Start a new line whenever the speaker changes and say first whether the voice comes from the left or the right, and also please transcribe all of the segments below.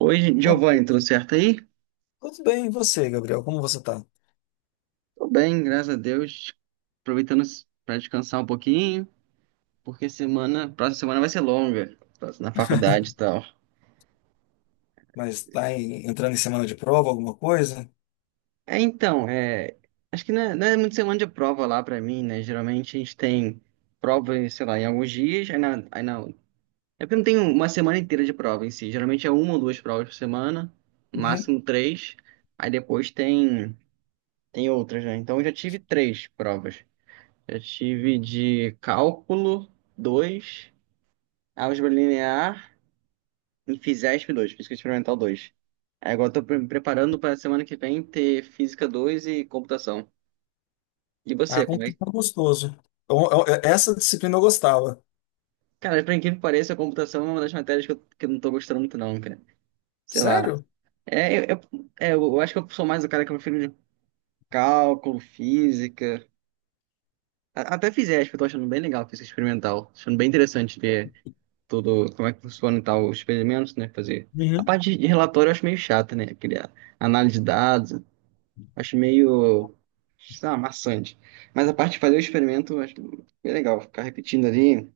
right: Oi, Giovanni,
left: Noite.
right: tudo certo aí?
left: Tudo bem, e você, Gabriel? Como você tá?
right: Tô bem, graças a Deus. Aproveitando para descansar um pouquinho, porque próxima semana vai ser longa, tô na faculdade e tal.
left: Mas tá entrando em semana de prova, alguma coisa?
right: É, então, é, acho que não é muito semana de prova lá pra mim, né? Geralmente a gente tem prova, sei lá, em alguns dias, é porque não tem uma semana inteira de prova em si. Geralmente é uma ou duas provas por semana, no
left: Uhum.
right: máximo três, aí depois tem, tem outras, né? Então eu já tive três provas. Eu tive de cálculo dois, álgebra linear e Fisesp dois, física experimental dois. Aí agora eu tô me preparando para semana que vem ter física dois e computação. E
left: Ah,
right: você, como
left: como
right: é
left: que tá gostoso. Essa disciplina eu gostava.
right: Cara, por incrível que pareça, a computação é uma das matérias que eu não tô gostando muito não, cara. Sei lá.
left: Sério?
right: É, eu, eu acho que eu sou mais o cara que eu prefiro de cálculo, física. Até Fisesp, eu tô achando bem legal, física experimental. Achando bem interessante ver todo como é que funciona e tal, os experimentos, né? Fazer. A
left: Uhum.
right: parte de relatório eu acho meio chata, né? Criar análise de dados, acho meio, sei lá, maçante. Mas a parte de fazer o experimento, eu acho bem legal, ficar repetindo ali,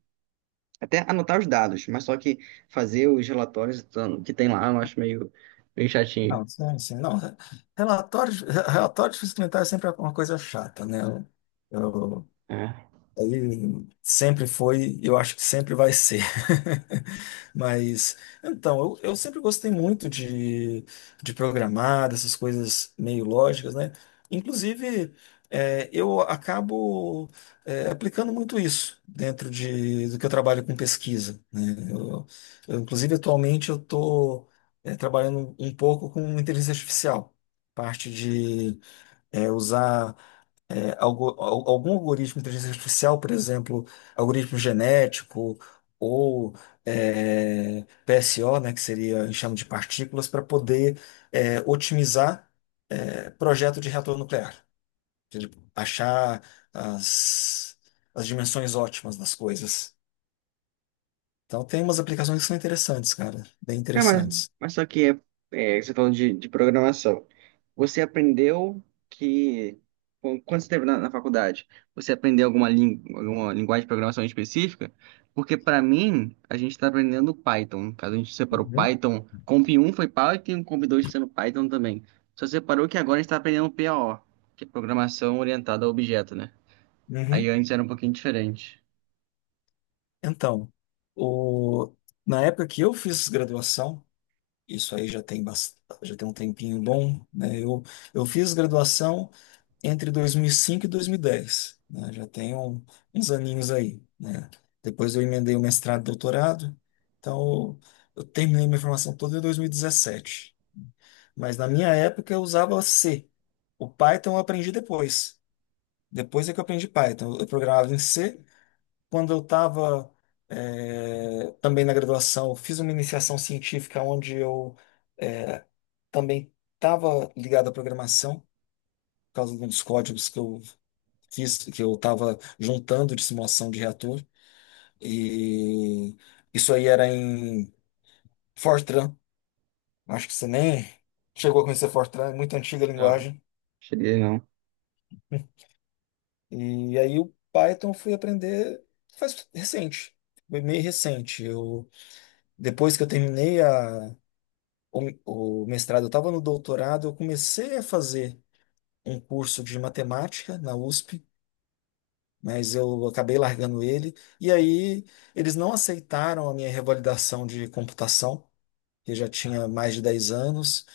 right: até anotar os dados, mas só que fazer os relatórios então, que tem lá, eu acho meio, meio chatinho.
left: Não, sim, sim, não. Relatório, relatório de fiscalização é sempre uma coisa chata, né? Eu,
right: É.
left: aí sempre foi, e eu acho que sempre vai ser. Mas, então, eu sempre gostei muito de programar, dessas coisas meio lógicas, né? Inclusive, eu acabo, aplicando muito isso dentro de, do que eu trabalho com pesquisa, né? Eu, eu, inclusive, atualmente, eu estou trabalhando um pouco com inteligência artificial, parte de, usar algum algoritmo de inteligência artificial, por exemplo, algoritmo genético ou PSO, né, que seria enxame de partículas, para poder otimizar projeto de reator nuclear. Ou seja, achar as, as dimensões ótimas das coisas. Então, tem umas aplicações que são interessantes, cara, bem
right: Cara,
left: interessantes.
right: mas só que é, é, você falando de programação, você aprendeu que quando você esteve na, na faculdade, você aprendeu alguma, alguma linguagem de programação específica? Porque para mim, a gente está aprendendo Python. No caso, a gente separou
left: Uhum.
right: Python, Comp um foi Python, Comp 2 está sendo Python também. Só separou que agora a gente está aprendendo PAO, que é Programação Orientada a Objeto, né?
left: Uhum.
right: Aí antes era um pouquinho diferente.
left: Então, o- na época que eu fiz graduação, isso aí já tem já tem um tempinho bom, né? Eu fiz graduação entre 2005 e 2010, né? Já tenho uns aninhos aí, né? Depois eu emendei o mestrado e doutorado, então eu terminei minha formação toda em 2017. Mas na minha época eu usava C. O Python eu aprendi depois. Depois é que eu aprendi Python. Eu programava em C. Quando eu estava também na graduação, eu fiz uma iniciação científica onde eu eh, também estava ligado à programação, por causa de uns códigos que eu fiz, que eu estava juntando de simulação de reator. E isso aí era em Fortran. Acho que você nem chegou a conhecer Fortran, é muito antiga a
right: Não,
left: linguagem.
right: cheguei não.
left: E aí o Python eu fui aprender faz recente, foi meio recente. Eu, depois que eu terminei o mestrado, eu estava no doutorado, eu comecei a fazer um curso de matemática na USP, mas eu acabei largando ele. E aí eles não aceitaram a minha revalidação de computação, que eu já tinha mais de 10 anos,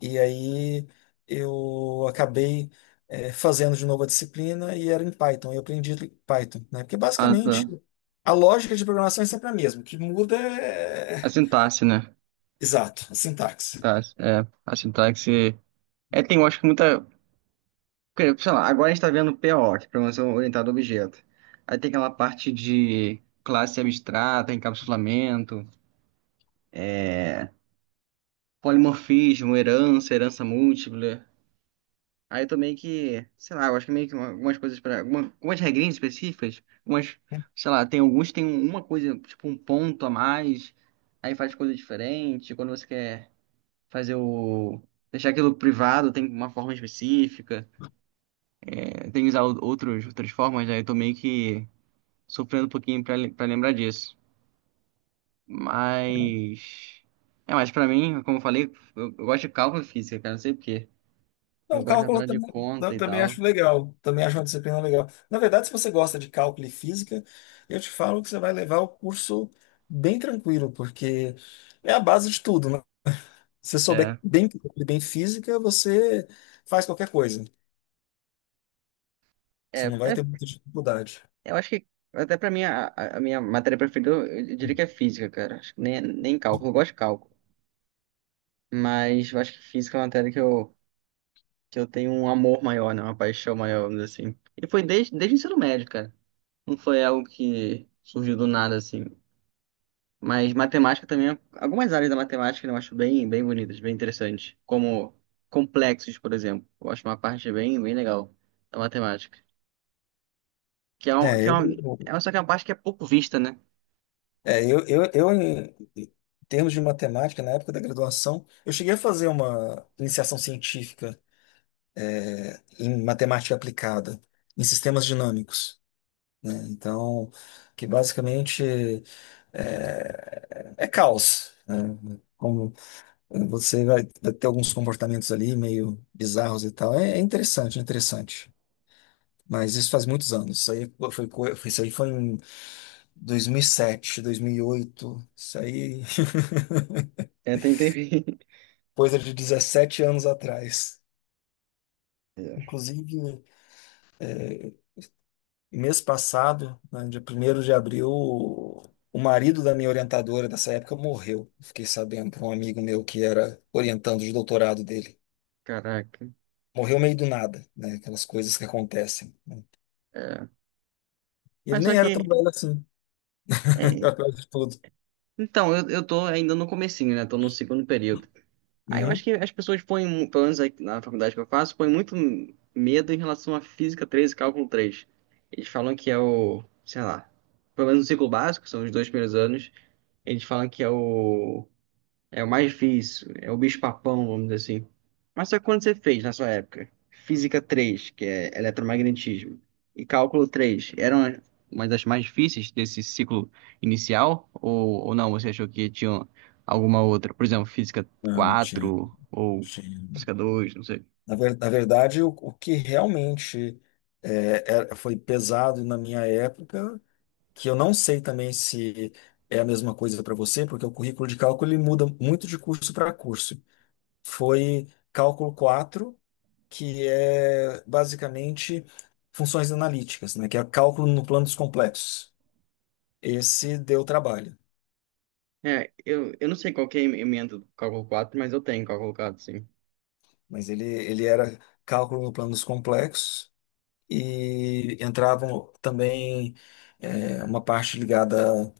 left: e aí eu acabei fazendo de novo a disciplina e era em Python, eu aprendi Python, né? Porque
right: Ah,
left: basicamente
right: tá.
left: a lógica de programação é sempre a mesma, o que muda é... é,
right: A
left: é,
right: sintaxe, né?
left: Exato, a sintaxe.
right: Tá, é, a sintaxe. É, tem, eu acho que muita. Porque, sei lá, agora a gente tá vendo PO, que é Programação Orientada a Objeto. Aí tem aquela parte de classe abstrata, encapsulamento, polimorfismo, herança, herança múltipla. Aí também que, sei lá, eu acho que é meio que algumas coisas para algumas regrinhas específicas, algumas, sei lá, tem alguns que tem uma coisa, tipo um ponto a mais, aí faz coisa diferente. Quando você quer fazer o. Deixar aquilo privado, tem uma forma específica. É, tem que usar outras formas, aí eu tô meio que sofrendo um pouquinho pra lembrar disso. Mas. É, mas pra mim, como eu falei, eu gosto de cálculo e física, cara, não sei por quê. Eu
left: Não,
right: gosto da
left: cálculo
right: parada de conta
left: eu
right: e
left: também
right: tal.
left: acho legal. Também acho uma disciplina legal. Na verdade, se você gosta de cálculo e física, eu te falo que você vai levar o curso bem tranquilo, porque é a base de tudo, né? Se você souber
right: É.
left: bem, cálculo e bem física, você faz qualquer coisa.
right: É,
left: Você não vai ter
right: é,
left: muita dificuldade.
right: eu acho que até pra mim, a minha matéria preferida, eu diria que é física, cara. Acho que nem cálculo, eu gosto de cálculo. Mas eu acho que física é uma matéria que eu tenho um amor maior, né? Uma paixão maior, vamos dizer assim. E foi desde o ensino médio, cara. Não foi algo que surgiu do nada, assim. Mas matemática também, é algumas áreas da matemática né, eu acho bem, bem bonitas, bem interessantes, como complexos, por exemplo. Eu acho uma parte bem, bem legal da matemática, que é um, que
left: É,
right: é um,
left: eu,
right: é só que é uma parte que é pouco vista, né?
left: eu, em termos de matemática, na época da graduação, eu cheguei a fazer uma iniciação científica em matemática aplicada, em sistemas dinâmicos, né? Então, que basicamente é, é caos, né? Como você vai ter alguns comportamentos ali meio bizarros e tal. É, é interessante, é interessante. Mas isso faz muitos anos. Isso aí foi, isso aí foi em 2007, 2008. Isso aí
right: É, tem, tem...
left: coisa de 17 anos atrás.
right: É.
left: Inclusive, mês passado, né, dia 1 de abril, o marido da minha orientadora dessa época morreu. Fiquei sabendo por um amigo meu que era orientando de doutorado dele.
right: Caraca,
left: Morreu meio do nada, né? Aquelas coisas que acontecem.
right: é.
left: E ele
right: Mas só
left: nem era tão
right: que,
left: velho assim,
right: é,
left: apesar de tudo.
right: então, eu tô ainda no comecinho, né? Tô no segundo período. Ah, eu acho
left: Uhum.
right: que as pessoas põem, pelo menos aqui na faculdade que eu faço, põem muito medo em relação à física 3 e cálculo 3. Eles falam que é o, sei lá, pelo menos no ciclo básico, são os dois primeiros anos, eles falam que é o é o mais difícil, é o bicho-papão, vamos dizer assim. Mas só que quando você fez na sua época? Física 3, que é eletromagnetismo, e cálculo três eram uma das mais difíceis desse ciclo inicial? Ou não, você achou que tinha alguma outra? Por exemplo, física
left: Não, tinha,
right: 4 ou
left: tinha.
right: física 2? Não sei.
left: Na na verdade, o que realmente foi pesado na minha época, que eu não sei também se é a mesma coisa para você, porque o currículo de cálculo ele muda muito de curso para curso. Foi cálculo quatro, que é basicamente funções analíticas, né? Que é cálculo no plano dos complexos. Esse deu trabalho,
right: É, eu não sei qual que é a emenda do cálculo 4, mas eu tenho cálculo 4, sim.
left: mas ele era cálculo no plano dos complexos e entravam também uma parte ligada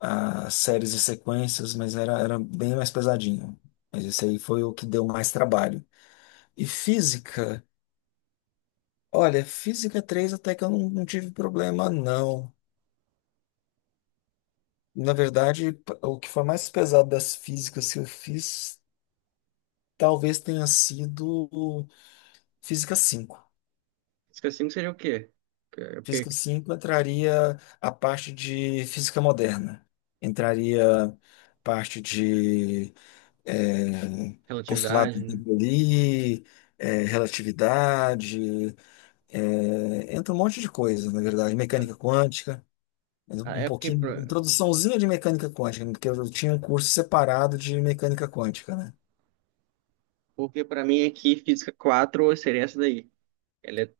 left: a séries e sequências, mas era bem mais pesadinho. Mas esse aí foi o que deu mais trabalho. E física, olha, física 3 até que eu não, não tive problema, não. Na verdade, o que foi mais pesado das físicas que eu fiz talvez tenha sido o física cinco.
right: Física 5 seria o quê? Que-
left: Física
right: que-
left: 5 entraria a parte de física moderna, entraria parte de é, postulado
right: Relatividade,
left: de
right: né?
left: Bernoulli, relatividade, entra um monte de coisa, na verdade,
right: É,
left: mecânica quântica, mas
right: ah,
left: um
right: é porque...
left: pouquinho, introduçãozinha de mecânica quântica, né, porque eu tinha um curso separado de mecânica quântica, né?
right: Porque pra mim aqui, física 4 seria essa daí. Ela é,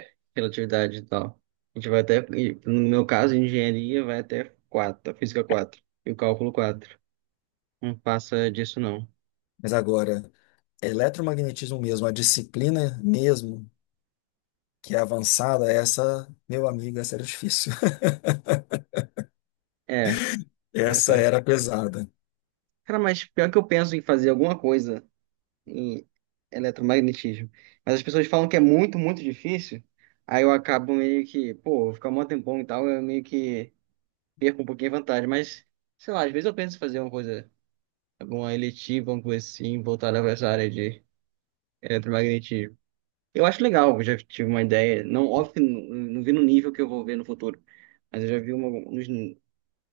right: é, relatividade e tal. A gente vai até, e no meu caso, engenharia vai até quatro, a física 4 e o cálculo quatro. Não passa disso, não.
left: Mas agora, eletromagnetismo mesmo, a disciplina mesmo, que é avançada, essa, meu amigo, essa era difícil.
right: É, é essa
left: Essa
right: aí.
left: era pesada.
right: Cara, mas pior que eu penso em fazer alguma coisa em eletromagnetismo. Mas as pessoas falam que é muito, muito difícil. Aí eu acabo meio que, pô, vou ficar um tempão e tal, eu meio que perco um pouquinho a vantagem. Mas, sei lá, às vezes eu penso em fazer uma coisa, alguma eletiva, alguma coisa assim, voltada para essa área de eletromagnetismo. Eu acho legal, eu já tive uma ideia, não, óbvio que não, não vi no nível que eu vou ver no futuro, mas eu já vi uma, uns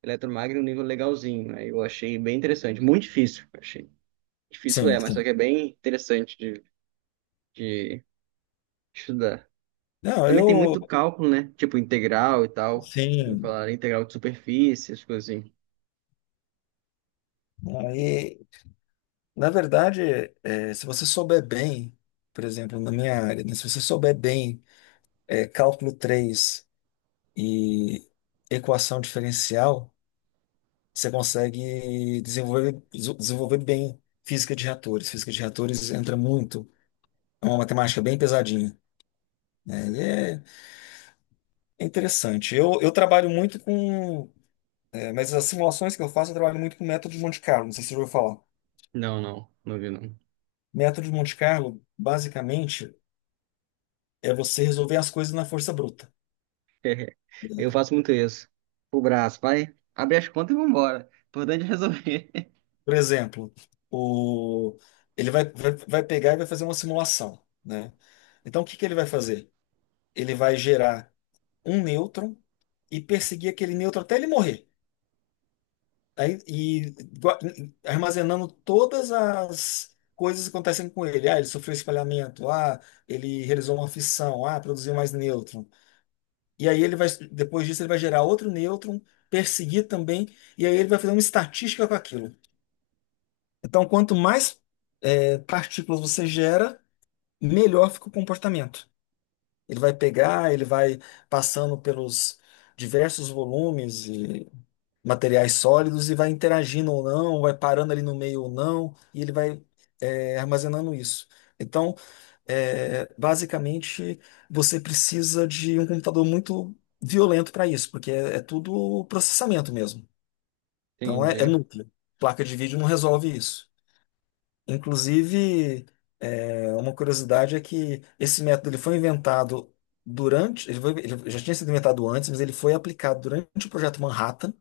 right: eletromagno um nível legalzinho, aí eu achei bem interessante, muito difícil, eu achei. Difícil
left: Sim,
right: é, mas só
left: sim.
right: que é bem interessante de estudar.
left: Não,
right: Também tem
left: eu,
right: muito cálculo, né? Tipo integral e tal,
left: sim.
right: falar integral de superfície, as coisas assim.
left: Na verdade, se você souber bem, por exemplo, na minha área, né, se você souber bem, cálculo 3 e equação diferencial, você consegue desenvolver bem física de reatores. Física de reatores entra muito, é uma matemática bem pesadinha, né? Ele É é interessante. Eu trabalho muito com, mas as simulações que eu faço, eu trabalho muito com método de Monte Carlo, não sei se você já ouviu falar.
right: Não, não, não vi não.
left: Método de Monte Carlo, basicamente, é você resolver as coisas na força bruta.
right: Eu faço muito isso. O braço, vai, abre as contas e vambora. Importante é resolver.
left: Por exemplo, o... ele vai pegar e vai fazer uma simulação, né? Então, o que que ele vai fazer? Ele vai gerar um nêutron e perseguir aquele nêutron até ele morrer. Aí, e gua- armazenando todas as coisas que acontecem com ele. Ah, ele sofreu espalhamento. Ah, ele realizou uma fissão. Ah, produziu mais nêutron. E aí depois disso, ele vai gerar outro nêutron, perseguir também, e aí ele vai fazer uma estatística com aquilo. Então, quanto mais partículas você gera, melhor fica o comportamento. Ele vai passando pelos diversos volumes e materiais sólidos e vai interagindo ou não, vai parando ali no meio ou não, e ele vai armazenando isso. Então, basicamente, você precisa de um computador muito violento para isso, porque é tudo processamento mesmo. Então, é
right: Entendi.
left: núcleo. Placa de vídeo não resolve isso. Inclusive, uma curiosidade é que esse método ele foi inventado durante, ele já tinha sido inventado antes, mas ele foi aplicado durante o projeto Manhattan,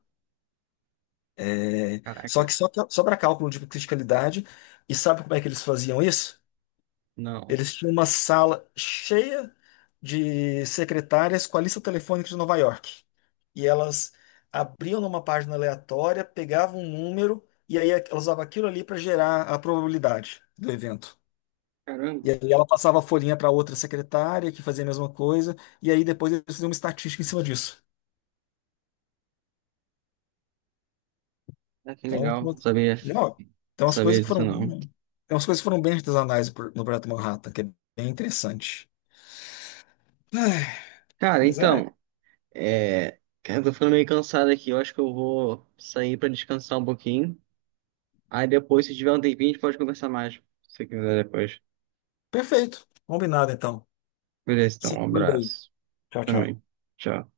right: Caraca,
left: só para cálculo de criticalidade. E sabe como é que eles faziam isso?
right: não.
left: Eles tinham uma sala cheia de secretárias com a lista telefônica de Nova York. E elas abriam numa página aleatória, pegavam um número, e aí elas usavam aquilo ali para gerar a probabilidade do evento.
right: Caramba,
left: E aí ela passava a folhinha para outra secretária que fazia a mesma coisa, e aí depois eles faziam uma estatística em cima disso.
right: ah, que
left: Então,
right: legal.
left: uma-
right: Sabia,
left: não, então as coisas
right: sabia
left: foram,
right: disso não.
left: então as coisas foram bem artesanais no Projeto Manhattan, que é bem interessante. Ai,
right: Cara,
left: mas é,
right: então, é. Cara, eu tô ficando meio cansado aqui. Eu acho que eu vou sair pra descansar um pouquinho. Aí depois, se tiver um tempinho, a gente pode conversar mais. Se você quiser depois.
left: perfeito. Combinado então.
right: Beleza, então,
left: Se
right: um
left: cuida aí.
right: abraço.
left: Tchau,
right: Também.
left: tchau.
right: Tchau.